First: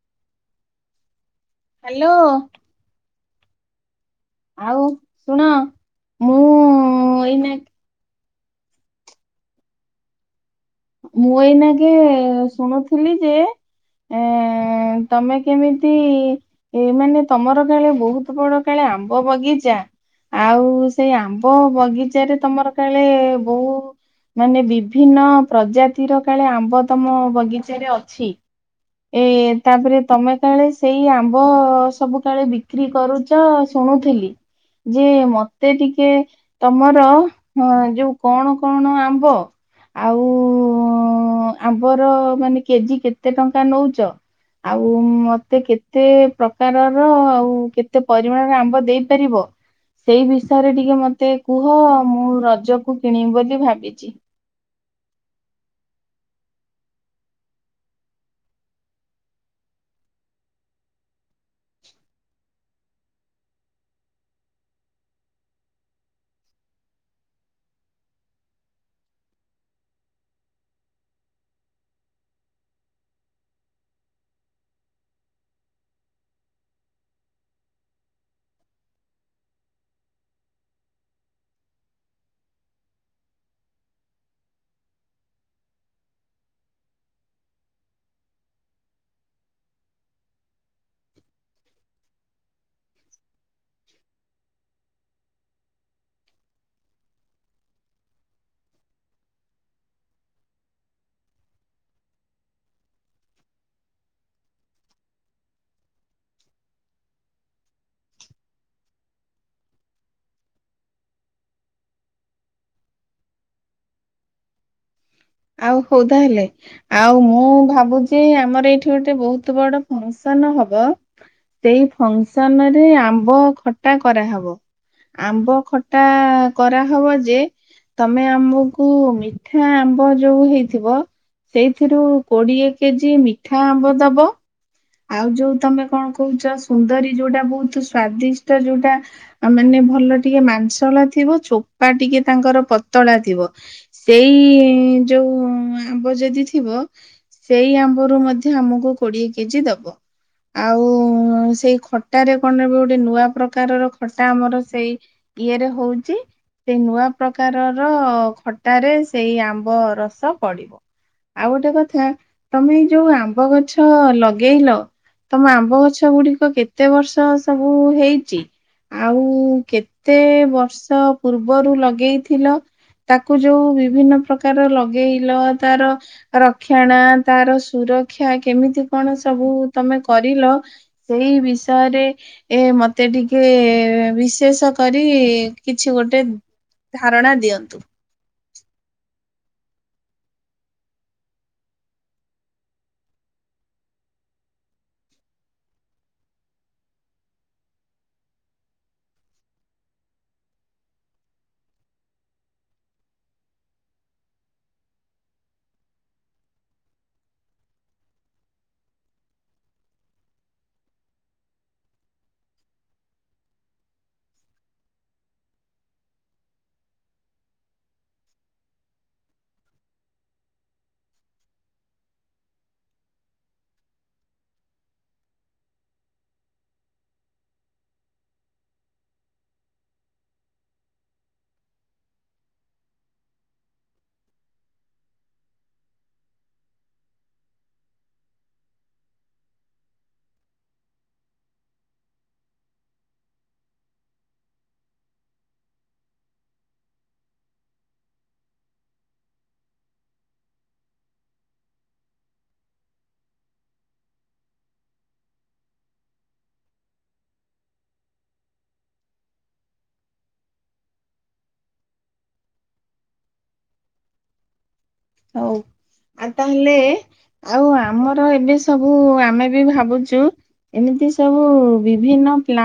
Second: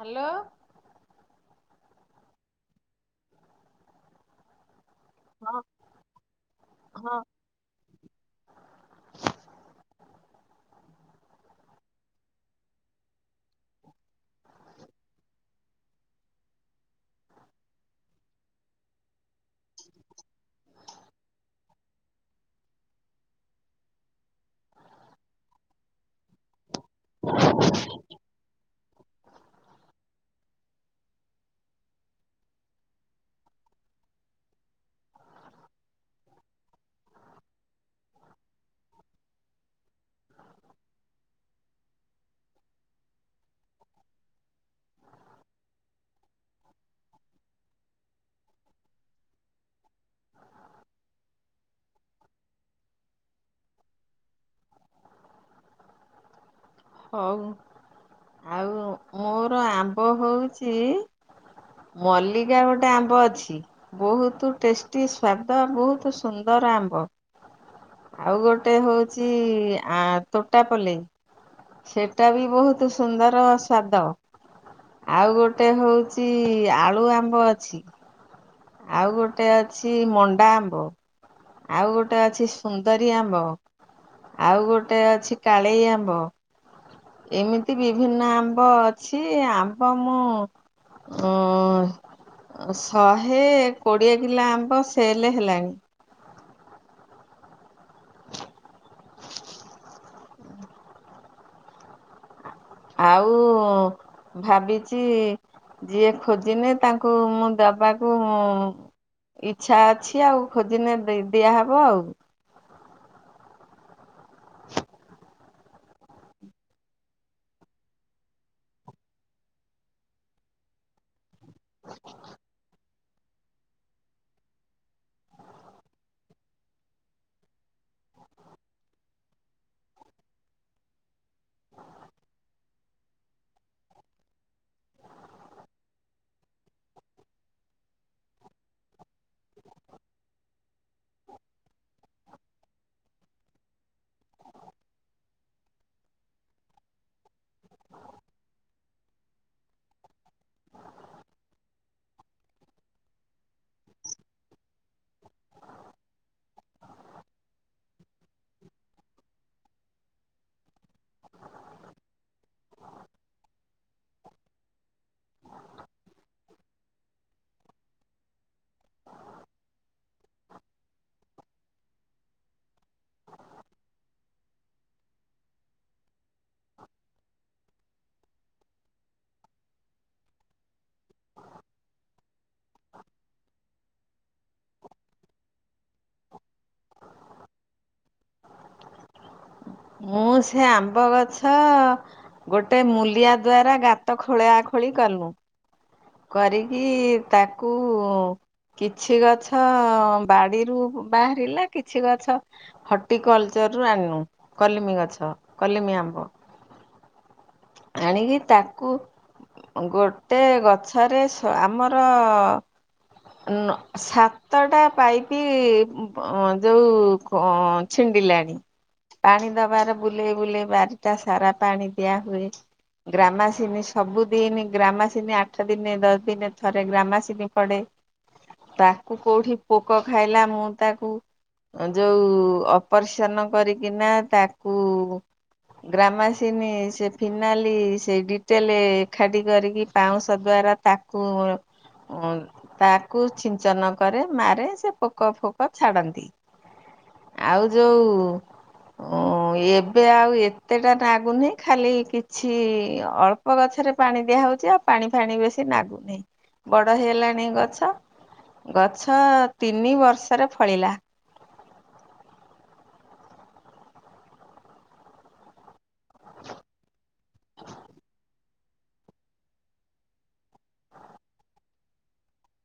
Hello. Hello. ଆଉ ଶୁଣ ହଁ ମୁଁ ହଁ ଏଇନା ମୁଁ ଏଇନା କେ ଶୁଣୁଥିଲି ଯେ ଏ ତମେ କେମିତି ଏଇ ମାନେ ତମର କାଳେ ବହୁତ ବଡ କାଳେ ଆମ୍ବ ବଗିଚା। ଆଉ ସେଇ ଆମ୍ବ ବଗିଚାରେ ତମର କାଳେ ବହୁ ମାନେ ବିଭିନ୍ନ ପ୍ରଜାତିର କାଳେ ଆମ୍ବ ତମ ବଗିଚାରେ ଅଛି। ଏ ତାପରେ ତମେ କାଳେ ସେଇ ଆମ୍ବ ସବୁ କାଳେ ବିକ୍ରି କରୁଚ ତ ଶୁଣୁଥିଲି ଯେ ମତେ ଟିକେ ତମର ହଁ ଯୋଉ କଣ କଣ ଆମ୍ବ ଆଉ ଆମ୍ବର ମାନେ କେଜି କେତେ ଟଙ୍କା ନଉଚ? ଆଉ ମତେ କେତେ ପ୍ରକାରର ଆଉ କେତେ ପରିମାଣର ଆମ୍ବ ଦେଇପାରିବ? ସେଇ ବିଷୟରେ ଟିକେ ମତେ କୁହ ମୁଁ ରଜକୁ କିଣିବି ବୋଲି ଭାବିଚି। ହଉ ଆଉ ମୋର ଆମ୍ବ ହଉଚି ମଲ୍ଲିକା ଗୋଟେ ଆମ୍ବ ଅଛି। ବହୁତ ଟେଷ୍ଟି ସ୍ଵାଦ ବହୁତ ସୁନ୍ଦର ଆମ୍ବ। ଆଉ ଗୋଟେ ହଉଛି ଆ ତୋଟାପଲେଇ। ସେଟା ବି ବହୁତ ସୁନ୍ଦର ସ୍ଵାଦ। ଆଉ ଗୋଟେ ହଉଚି ଆଳୁ ଆମ୍ବ ଅଛି। ଆଉ ଗୋଟେ ଅଛି ମଣ୍ଡା ଆମ୍ବ। ଆଉ ଗୋଟେ ଅଛି ସୁନ୍ଦରୀ ଆମ୍ବ। ଆଉ ଗୋଟେ ଅଛି କାଳେଇ ଆମ୍ବ। ଏମିତି ବିଭିନ୍ନ ଆମ୍ବ ଅଛି ଆମ୍ବ ମୁଁ ହୁ ହୁ ଶହେ କୋଡ଼ିଏ କିଲୋ ଆମ୍ବ ସେଲ୍ ହେଲାଣି। [inaudible] ଆଉ ଭାବିଚି ଯିଏ ଖୋଜିନେ ତାଙ୍କୁ ମୁଁ ଦବାକୁ ମୁଁ ଇଚ୍ଛା ଅଛି ଆଉ ଖୋଜିିନେ ଦି-ଦିଆହେବ ଆଉ। [inaudible] ଆଉ ହଉ ତାହେଲେ। ଆଉ ମୁଁ ଭାବୁଛି ଆମର ଏଇଠି ଗୋଟେ ବହୁତ ବଡ ଫଙ୍କସନ ହବ। ସେଇ ଫଙ୍କସନ ରେ ଆମ୍ବ ଖଟା କରାହେବ। ଆମ୍ବ ଖଟା କରାହବ ଯେ ତମେ ଆମକୁ ମିଠା ଆ ହଁ ଯଉ ହେଇଥିବ ସେଇଥିରୁ କୋଡିଏ କେଜି ମିଠା ଆମ୍ବ ଦବ। ଆଉ ଯୋଉ ତମେ କଣ କହୁଛ ସୁନ୍ଦରୀ ଯୋଉଟା ବହୁତ ସ୍ଵାଦିଷ୍ଟ ଯୋଉଟା ଆ ମାନେ ଭଲ ଟିକେ ମାଂସଳା ଥିବ ଚୋପା ଟିକେ ତାଙ୍କର ପତଳା ଥିବ। ସେଇ ଯୋଉ ଆମ୍ବ ଯଦି ଥିବ ସେଇ ଆମ୍ବରୁ ମଧ୍ୟ ଆମକୁ କୋଡିଏ କେଜି ଦବ। ଆଉ ସେଇ ଖଟାରେ କଣ ନେବେ ଗୋଟେ ନୂଆ ପ୍ରକାରର ଖଟା ଆମର ସେଇ କିଏରେ ହଉଛି? ସେ ନୂଆ ପ୍ରକାରର ଖଟାରେ ସେଇ ଆମ୍ବ ରସ ପଡିବ। ଆଉ ଗୋଟେ କଥା ତମେ ଏଇ ଯୋଉ ଆମ୍ବ ଗଛ ଲ ଲଗେଇଲ ତମ ଆମ୍ବ ଗଛ ଗୁଡିକ କେତେ ବର୍ଷ ସବୁ ହେଇଛି? ଆଉ କେତେ ବର୍ଷ ପୂର୍ବରୁ ଲଗେଇଥିଲ? ତାକୁ ଯୋଉ ବିଭିନ୍ନ ପ୍ରକାର ଲଗେଇଲ ତାର ରକ୍ଷଣା ତାର ସୁରକ୍ଷା କେମିତି କଣ ସବୁ ତମେ କରିଲ ସେଇ ବିଷୟରେ ଏ ମତେ ଟିକେ ବିଶେଷ କରି କିଛି ଗୋଟେ ଧାରଣା ଦିଅନ୍ତୁ। ମୁଁ ସେ ଆମ୍ବ ଗଛ ଗୋଟେ ମୂଲିଆ ଦ୍ଵାରା ଗାତ ଖୋଳାଖୋଳି କଲୁ। କରିକି ତାକୁ କିଛି ଗଛ ବାଡିରୁ ବାହାରିଲା କିଛି ଗଛ ହଟି କଲଚର ରୁ ଆଣିନୁ କଲିମି ଗଛ କଲିମି ଆମ୍ବ। ଆଣିକି ତାକୁ ଗୋଟେ ଗ [unintelligible] ଆମର ନ ସାତଟା ପାଇପି ଯୋଉ କ ଛିଣ୍ଡିଲାଣି ପାଣି ଦବାର ବୁଲେଇ ବୁଲେଇ ବାରିଟା ସାରା ପାଣି ଦିଆ ହୁଏ। ଗ୍ରାମାସିନି ସବୁଦିନ ଗ୍ରାମାସିିନି ଆଠ ଦିନେ ଦଶ ଦିନେ ଥରେ ଗ୍ରାମାସିନି ପଡେ। ତାକୁ କୋଉଠି ପୋକ ଖାଇଲା ମୁଁ ତାକୁ ଯୋଉ ଅପରେସନ୍ କରିକିନା ତାକୁ ଗ୍ରାମାସିନି ସେ ଫିନାଲି ସେ ଡିଟେଲେ ଏକାଠି କରିକି ପାଉଁଶ ଏତେ ଦ୍ବାରା ତାକୁ ତାକୁ ଛିଞ୍ଚନ କରେ ମାରେ ସେ ପୋକ ଫୋକ ଛାଡନ୍ତି। ଆଉ ଯଉ ଓ ଏବେ ଆଉ ଏତେଟା ନାଗୁନି ଖାଲି କିଛି ଅଳ୍ପ ଗଛରେ ପାଣି ଦିଆ ହଉଛି। ଆଉ ପାଣି ଫାଣି ବେଶୀ ନାଗୁନି। ବଡ ହେଇଗଲାଣି ଗଛ। ଗଛ ତିନି ବର୍ଷରେ ଫଳିଲା। ହଉ ଆଉ ତାହେଲେ ଆଉ ଆମର ଏବେ ସବୁ ଆମେ ବି ଭାବୁଛୁ ଏମିତି ସବୁ ବିଭିନ୍ନ ପ୍ଲା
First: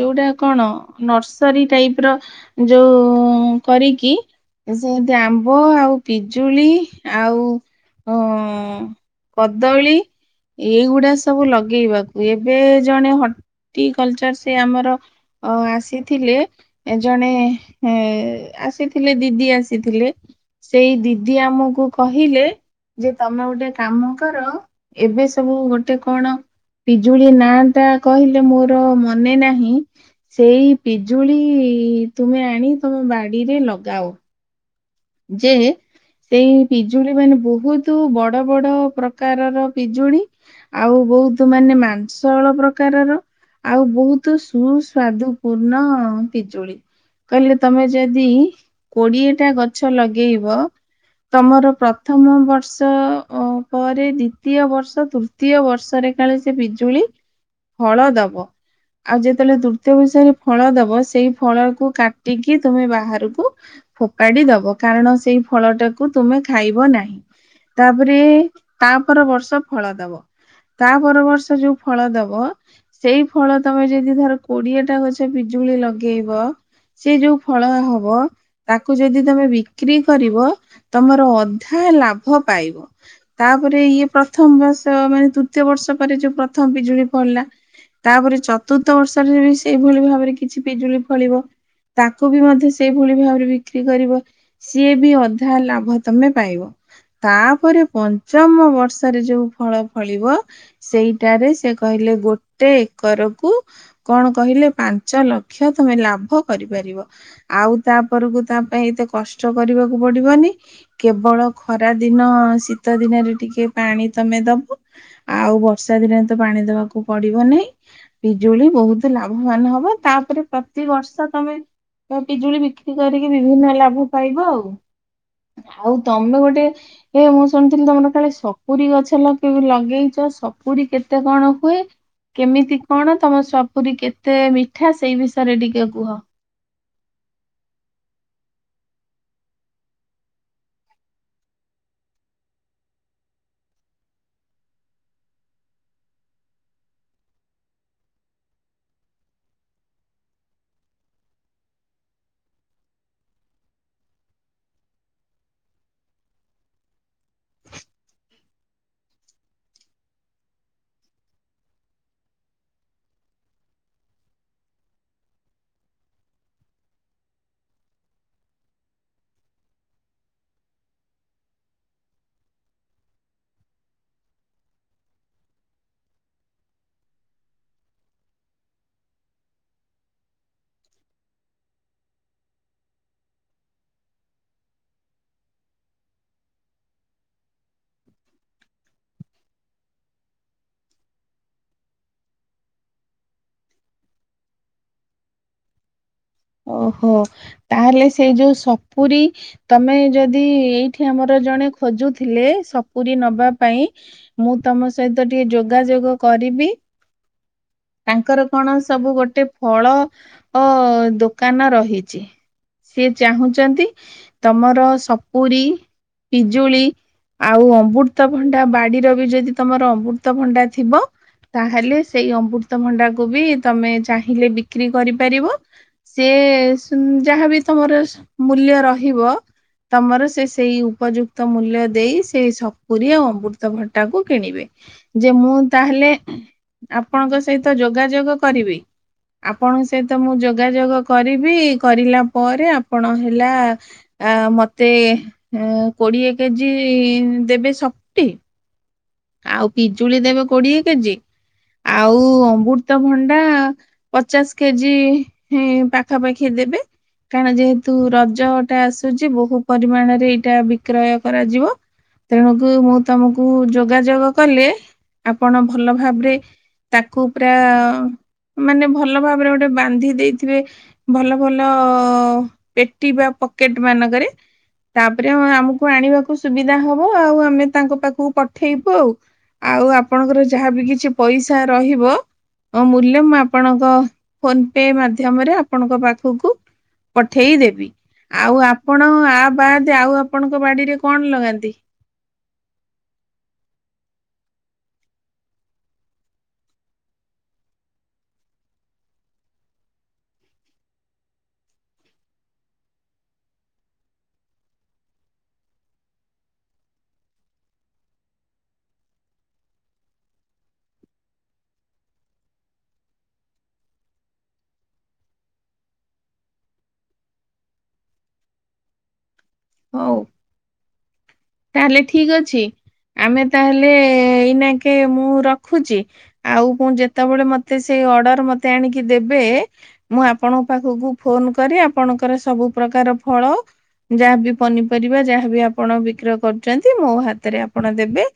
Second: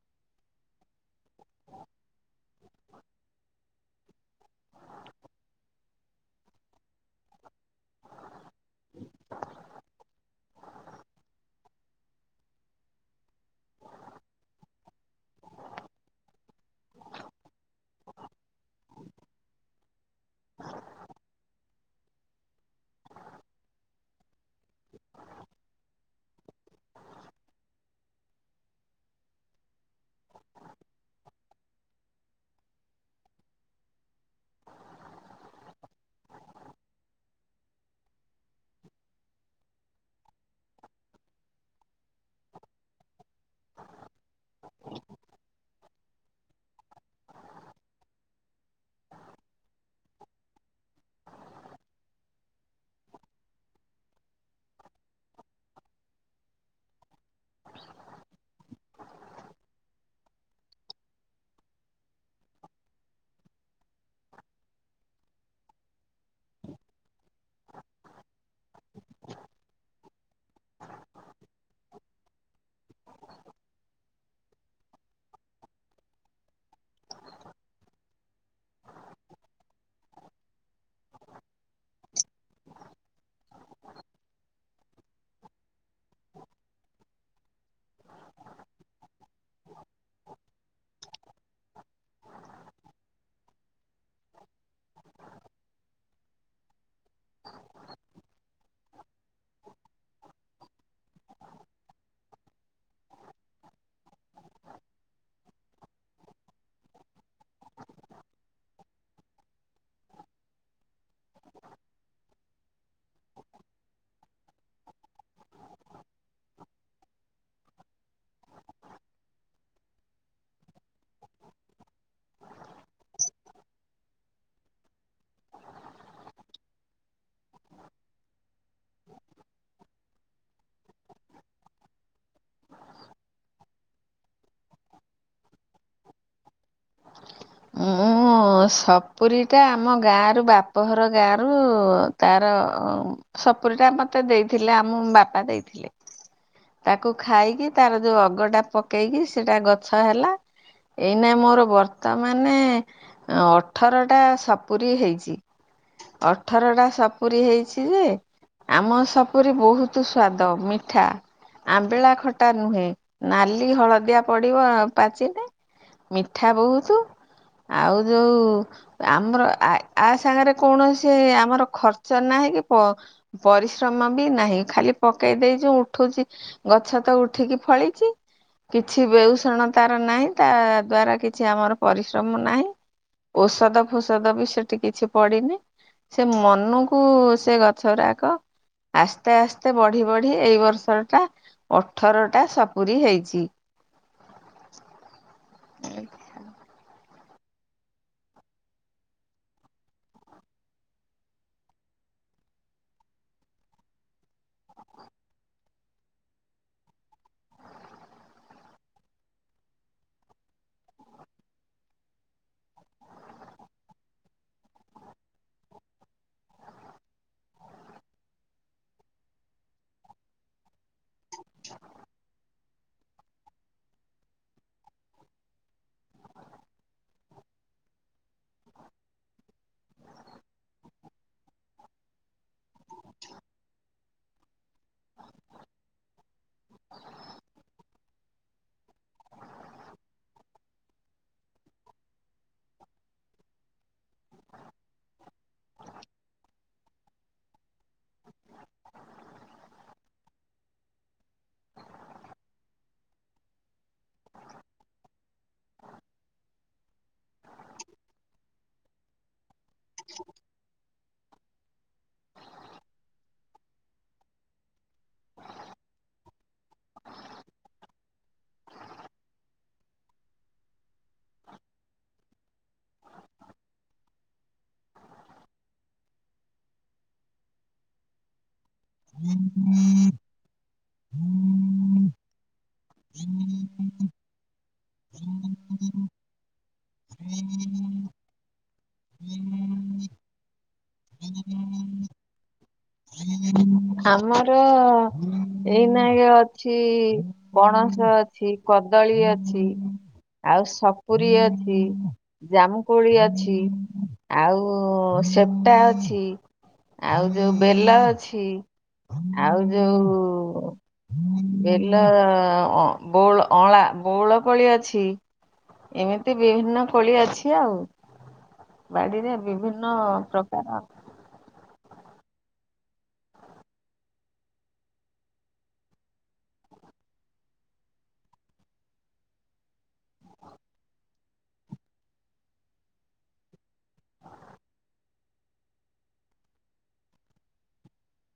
ଯୋଉଟା କଣ ନର୍ସରୀ ଟାଇପ୍ ର ଯୋଉ କରିକି ସେମତି ଆମ୍ବ ଆଉ ପିଜୁ ଜୁଳି ଆଉ ହଁ କଦଳୀ ଏଇଗୁଡା ସବୁ ଲଗେଇବାକୁ ଏବେ ଜଣେ ହଟି କଲଚର ସେ ଆମର ଆସିଥିଲେ ଜଣେ ଆସିଥିଲେ ଦିଦି ଆସିଥିଲେ। ସେଇ ଦିଦି ଦିଦି ଆମକୁ କହିଲେ ଯେ ତମେ ଗୋଟେ କାମ କର ଏବେ ସବୁ ଗୋଟେ କଣ ପିଜୁଳି ନା ଟା କହିଲେ ମୋର ମନେ ନାହିଁ। ସେଇ ପିଜୁଳି ତୁମେ ଆଣି ତମେ ବାଡିରେ ଲଗାଅ। ଯେ ସେଇ ପିଜୁଳି ମାନେ ବୋହୁତୁ ବଡ ବଡ଼ ପ୍ରକାରର ପିଜୁଳି ଆଉ ବୋହୁତ୍ ମାନେ ମାଂସଳ ପ୍ରକାରର। ଆଉ ବୋହୁତୁ ସୁ ସ୍ୱାଦୁ ପୂର୍ଣ୍ଣ ପିଜୁଳି। କହିଲେ ତମେ ଯଦି କୋଡିଏ ଟା ଗଛ ଲଗେଇବ ତମର ପ୍ରଥମ ବର୍ଷ ପରେ ଦ୍ଵିତୀୟ ବର୍ଷ ତୃତୀ ଦ୍ୱିତୀୟ ବର୍ଷରେ କାଳେ ସେ ପିଜୁଳି ଫ଼ଳ ଦବ। ଆଉ ଯେତେବେଳେ ତୃତୀୟ ବିଷୟରେ ଫଳ ଦବ ସେଇ ଫଳକୁ କାଟିକି ତମେ ବାହାରକୁ ଫୋଫାଡି ଦବ। କାରଣ ସେଇ ଫଳ ଟାକୁ ତୁମେ ଖାଇବ ନାହିଁ। ତାପରେ ତାପର ବର୍ଷ ଫଳ ଦବ। ତା ପର ବର୍ଷ ଯୋଉ ଫଳ ଦବ ସେଇ ଫଳ ତମେ ଯଦି ଧର କୋଡିଏଟା ଗଛ ପିଜୁଳି ଲଗେଇବ ସେ ଯୋଉ ଫଳ ହବ ତାକୁ ଯଦି ତମେ ବି ବିକ୍ରି କରିବ ତମର ଅଧା ଲାଭ ପାଇବ। ତାପରେ ଇଏ ପ୍ରଥମ ବର୍ଷ ମାନେ ତୃତୀୟ ବର୍ଷ ପରେ ଯୋଉ ପ୍ରଥମ ବିଜୁଳି ଫଳିଲା। ତାପରେ ଚତୁର୍ଥ ବର୍ଷ ରେ ବି ସେଇଭଳି ଭାବରେ କିଛି ପିଜୁଳି ଫଳିବ। ତାଙ୍କୁ ବି ମଧ୍ୟ ସେଇଭଳି ଭାବରେ ବିକ୍ରି କରିବ। ସିଏ ବି ଅଧା ଲାଭ ତମେ ପାଇବ। ତାପରେ ପଞ୍ଚମ ବର୍ଷରେ ଯୋଉ ଫଳ ଫଳିବ। ସେଇଟାରେ ସେ କହିଲେ ଗୋଟେ ଏକରକୁ କଣ କହିଲେ ପାଞ୍ଚ ଲକ୍ଷ ତମେ ଲାଭ କରିପାରିବ। ଆଉ ତାପରକୁ ତା ପାଇଁ ଏତେ କଷ୍ଟ କରିବାକୁ ପଡିବନି। କେବଳ ଖରା ଦିନ, ଶୀତ ଦିନରେ ଟିକେ ପାଣି ତମେ ଦବ। ଆଉ ବର୍ଷା ଦିନରେ ତ ପାଣି ଦବାକୁ ପଡିବ ନାଇଁ। ପିଜୁଳି ବହୁତ ଲାଭବାନ ହବ, ତାପରେ ପ୍ରତି ବର୍ଷ ତମେ ଏ ପିଜୁଳି ବିକ୍ରି କରିକି ବିଭିନ୍ନ ଲାଭ ପାଇବ ଆଉ। ଆଉ ତମେ ଗୋଟେ ଏ ମୁଁ ଶୁଣିଥିଲି ତମର କାଳେ ସପୁରୀ ଗଛ ଲଗେଇଚ ସପୁରୀ କେତେ କଣ ହୁଏ? କେମିତି କଣ ତମ ସପୁରୀ କେତେ ମିଠା ସେଇ ବିଷୟରେ ଟିକେ କୁହ? ମୁଁ ହଁ ସପୁରୀଟା ଆମ ଗାଁ ରୁ ବାପଘର ଗାଁ ରୁ ତାର ସପୁୁରୀଟା ମତେ ଦେଇଥିଲେ ଆମ ବାପା ଦେଇଥିଲେ। ତାକୁ ଖାଇକି ତାର ଯୋଉ ଅଗଟା ପକେଇକି ସେଟା ଗଛ ହେଲା। ଏଇନେ ମୋର ବର୍ତ୍ତା ମାନେ ଅଠରଟା ସପୁୁରୀ ହେଇଚି। ଅଠରଟା ସପୁୁରୀ ହେଇଛି ଯେ ଆମ ସପୁରି ବହୁତ ସ୍ଵାଦ ମିଠା। ଆମ୍ବିଳା ଖଟା ନୁହେଁ ନାଲି ହଳଦିଆ ପଡିବ ପାଚିନେ। ମିଠା ବହୁତ୍। ଆଉ ଯୋଉ ଆମର ଆ ଆ ସାଙ୍ଗରେ କୌଣସି ଆମର ଖର୍ଚ୍ଚ ନାହିଁ କି ପ ପରିଶ୍ରମ ବି ନାହିଁ ଖାଲି ପକେଇ ଦେଇଚୁ ଉଠୁଚି ଗଛ ତ ଉଠିକି ଫଳିଚି। କିଛି ବେଉଷଣ ତାର ନାହିଁ ତା ଦ୍ଵାରା କିଛି ଆମର ପରିଶ୍ରମ ନାହିଁ। ଔଷଧ ଫୋଷଦ ବି ସେଠି କିଛି ପଡିିନି। ସେ ମନକୁ ସେ ଗଛ ଗୁରାକ ଆସ୍ତେ ଆସ୍ତେ ବଢ଼ି ବଢ଼ି ଏଇ ବର୍ଷ ଟା ଅଠର ଟା ସପରୀ ହେଇଚି। ଆଚ୍ଛା। ଓହୋ ତାହେଲେ ସେଇ ଯୋଉ ସପୁରୀ ତମେ ଯଦି ଏଇଠି ଆମର ଜଣେ ଖୋଜୁଥିଲେ ସପୁରୀ ନବା ପାଇଁ ମୁଁ ତମ ସହିତ ଟିକେ ଯୋଗାଯୋଗ କରିବି। ତାଙ୍କର କଣ ସବୁ ଗୋଟେ ଫଳ ଅ ଦୋ ଦୋକାନ ରହିଚି ସିଏ ଚାହୁଁଚନ୍ତି ତମର ସପୁରୀ ପିଜୁଳି ଆଉ ଅମୃତଭଣ୍ଡା ବାଡିର ବି ଯଦି ତମର ଅମୃତଭଣ୍ଡା ଥିବ ତାହେଲେ ସେଇ ଅମୃତଭଣ୍ଡାକୁୁ ବି ତମେ ଚାହିଁଲେ ବିକ୍ରି କରିପାରିବ। ସିଏ ସୁନ୍ ଯାହାବି ତମର ମୂଲ୍ୟ ରହିବ। ତମର ସିଏ ସେଇ ଉପଯୁକ୍ତ ମୂଲ୍ୟ ଦେଇ ସେଇ ସପରୀ ଆଉ ଅମୃତ ଭଟାକୁ କିଣିବେ। ଯେ ମୁଁ ତାହେଲେ ଆପଣଙ୍କ ସହିତ ଯୋଗାଯୋଗ କରିବି ଆପଣଙ୍କ ସହିତ ମୁଁ ଯୋଗାଯୋଗ କରିବି କରିଲା ପରେ ଆପଣ ହେଲା ଆ ମତେ କୋଡିଏ କେଜି ଦେବେ ସପ୍ଟି ଆଉ ପିଜୁଳି ଦେବେ କୋଡିଏ କେଜି ଆଉ ଅମୃ ତ ଭଣ୍ଡା ପଚାଶ କେଜି ହିଁ ପାଖାପାଖି ଦେବେ କାରଣ ଯେହେତୁ ରଜଟା ଆସୁଛି ବହୁ ପରିମାଣରେ ଏଇଟା ବିକ୍ରୟ କରାଯିବ ତେଣୁକୁ ମୁଁ ତମକୁ ଯଉ ଯୋଗାଯୋଗ କଲେ ଆପଣ ଭଲ ଭାବରେ ତାକୁ ପୁରା ମାନେ ଭଲ ଭାବରେ ଗୋଟେ ବାନ୍ଧି ଦେଇଥିବେ ଭଲ ଭଲ ପେଟି ବା ପକେଟ ମାନଙ୍କରେ ତାପରେ ଆମକୁ ଆଣିବାକୁ ସୁବିଧା ହବ ଆଉ ଆମେ ତାଙ୍କ ପାଖକୁ ଉଠେଇବ ଆଉ ଆପଣଙ୍କର ଯାହାଵି କିଛି ପଇସା ରହିବ ମୂଲ୍ୟ ମୁଁ ଆପଣଙ୍କ ଫୋନ ପେ ମାଧ୍ୟମରେ ଆପଣଙ୍କ ପାଖକୁ ପଠେଇଦେବି ଆଉ ଆପଣ ଆ ବାଦେ ଆଉ ଆପଣଙ୍କ ବାଡିରେ କଣ ଲଗାନ୍ତି [inaudible] ଆମର ଏଇ ନାକେ ଅଛି ପଣସ ଅଛି କଦଳୀ ଅଛି ଆଉ ସପୁରୀ ଅଛି ଜାମୁକୋଳି ଅଛି ଆଉ ସେପଟା ଅଛି ଆଉ ଯୋଉ ବେଲ ଅଛି ଆଉ ଯୋଉ ଵେଲ ଅଁ ବଉଳ ଅଁଳା ବଉଳ କୋଳି ଅଛି ଏମିତି ବିଭିନ୍ନ କୋଳି ଅଛି ଆଉ ବାଡିରେ ବିଭିନ୍ନ ହଉ ଭିନ୍ନ ପ୍ରକାର ତାହେଲେ ଠିକ ଅଛି ଆମେ ତାହେଲେ ଏଇନାକେ ମୁଁ ରଖୁଛି ଆଉ ପୁ ଯେତେବେଳେ ମତେ ସେଇ ଅର୍ଡର ମତେ ଆଣିକି ଦେବେ ମୁଁ ଆପଣଙ୍କ ପାଖକୁ ଫୋନ କରି ଆପଣଙ୍କର ସବୁ ପ୍ରକାର ଫଳ ଯାହାବି ପନିପରିବା ଯାହାବି ଆପଣ ବିକ୍ରୟ କରୁଛନ୍ତି ମୋ ହାତରେ ଆପଣ ଦେବେ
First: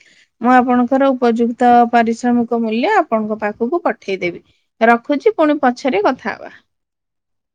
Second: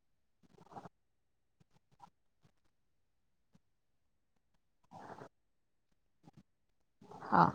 ମୁଁ ଆପଣଙ୍କର ଉପଯୁକ୍ତ ପାରିଶ୍ରମିକ ମୂଲ୍ୟ ଆପଣଙ୍କ ପାଖକୁ ପଠେଇଦେବି ରଖୁଛି ପୁଣି ପଛରେ କଥା ହବା। ହଁ।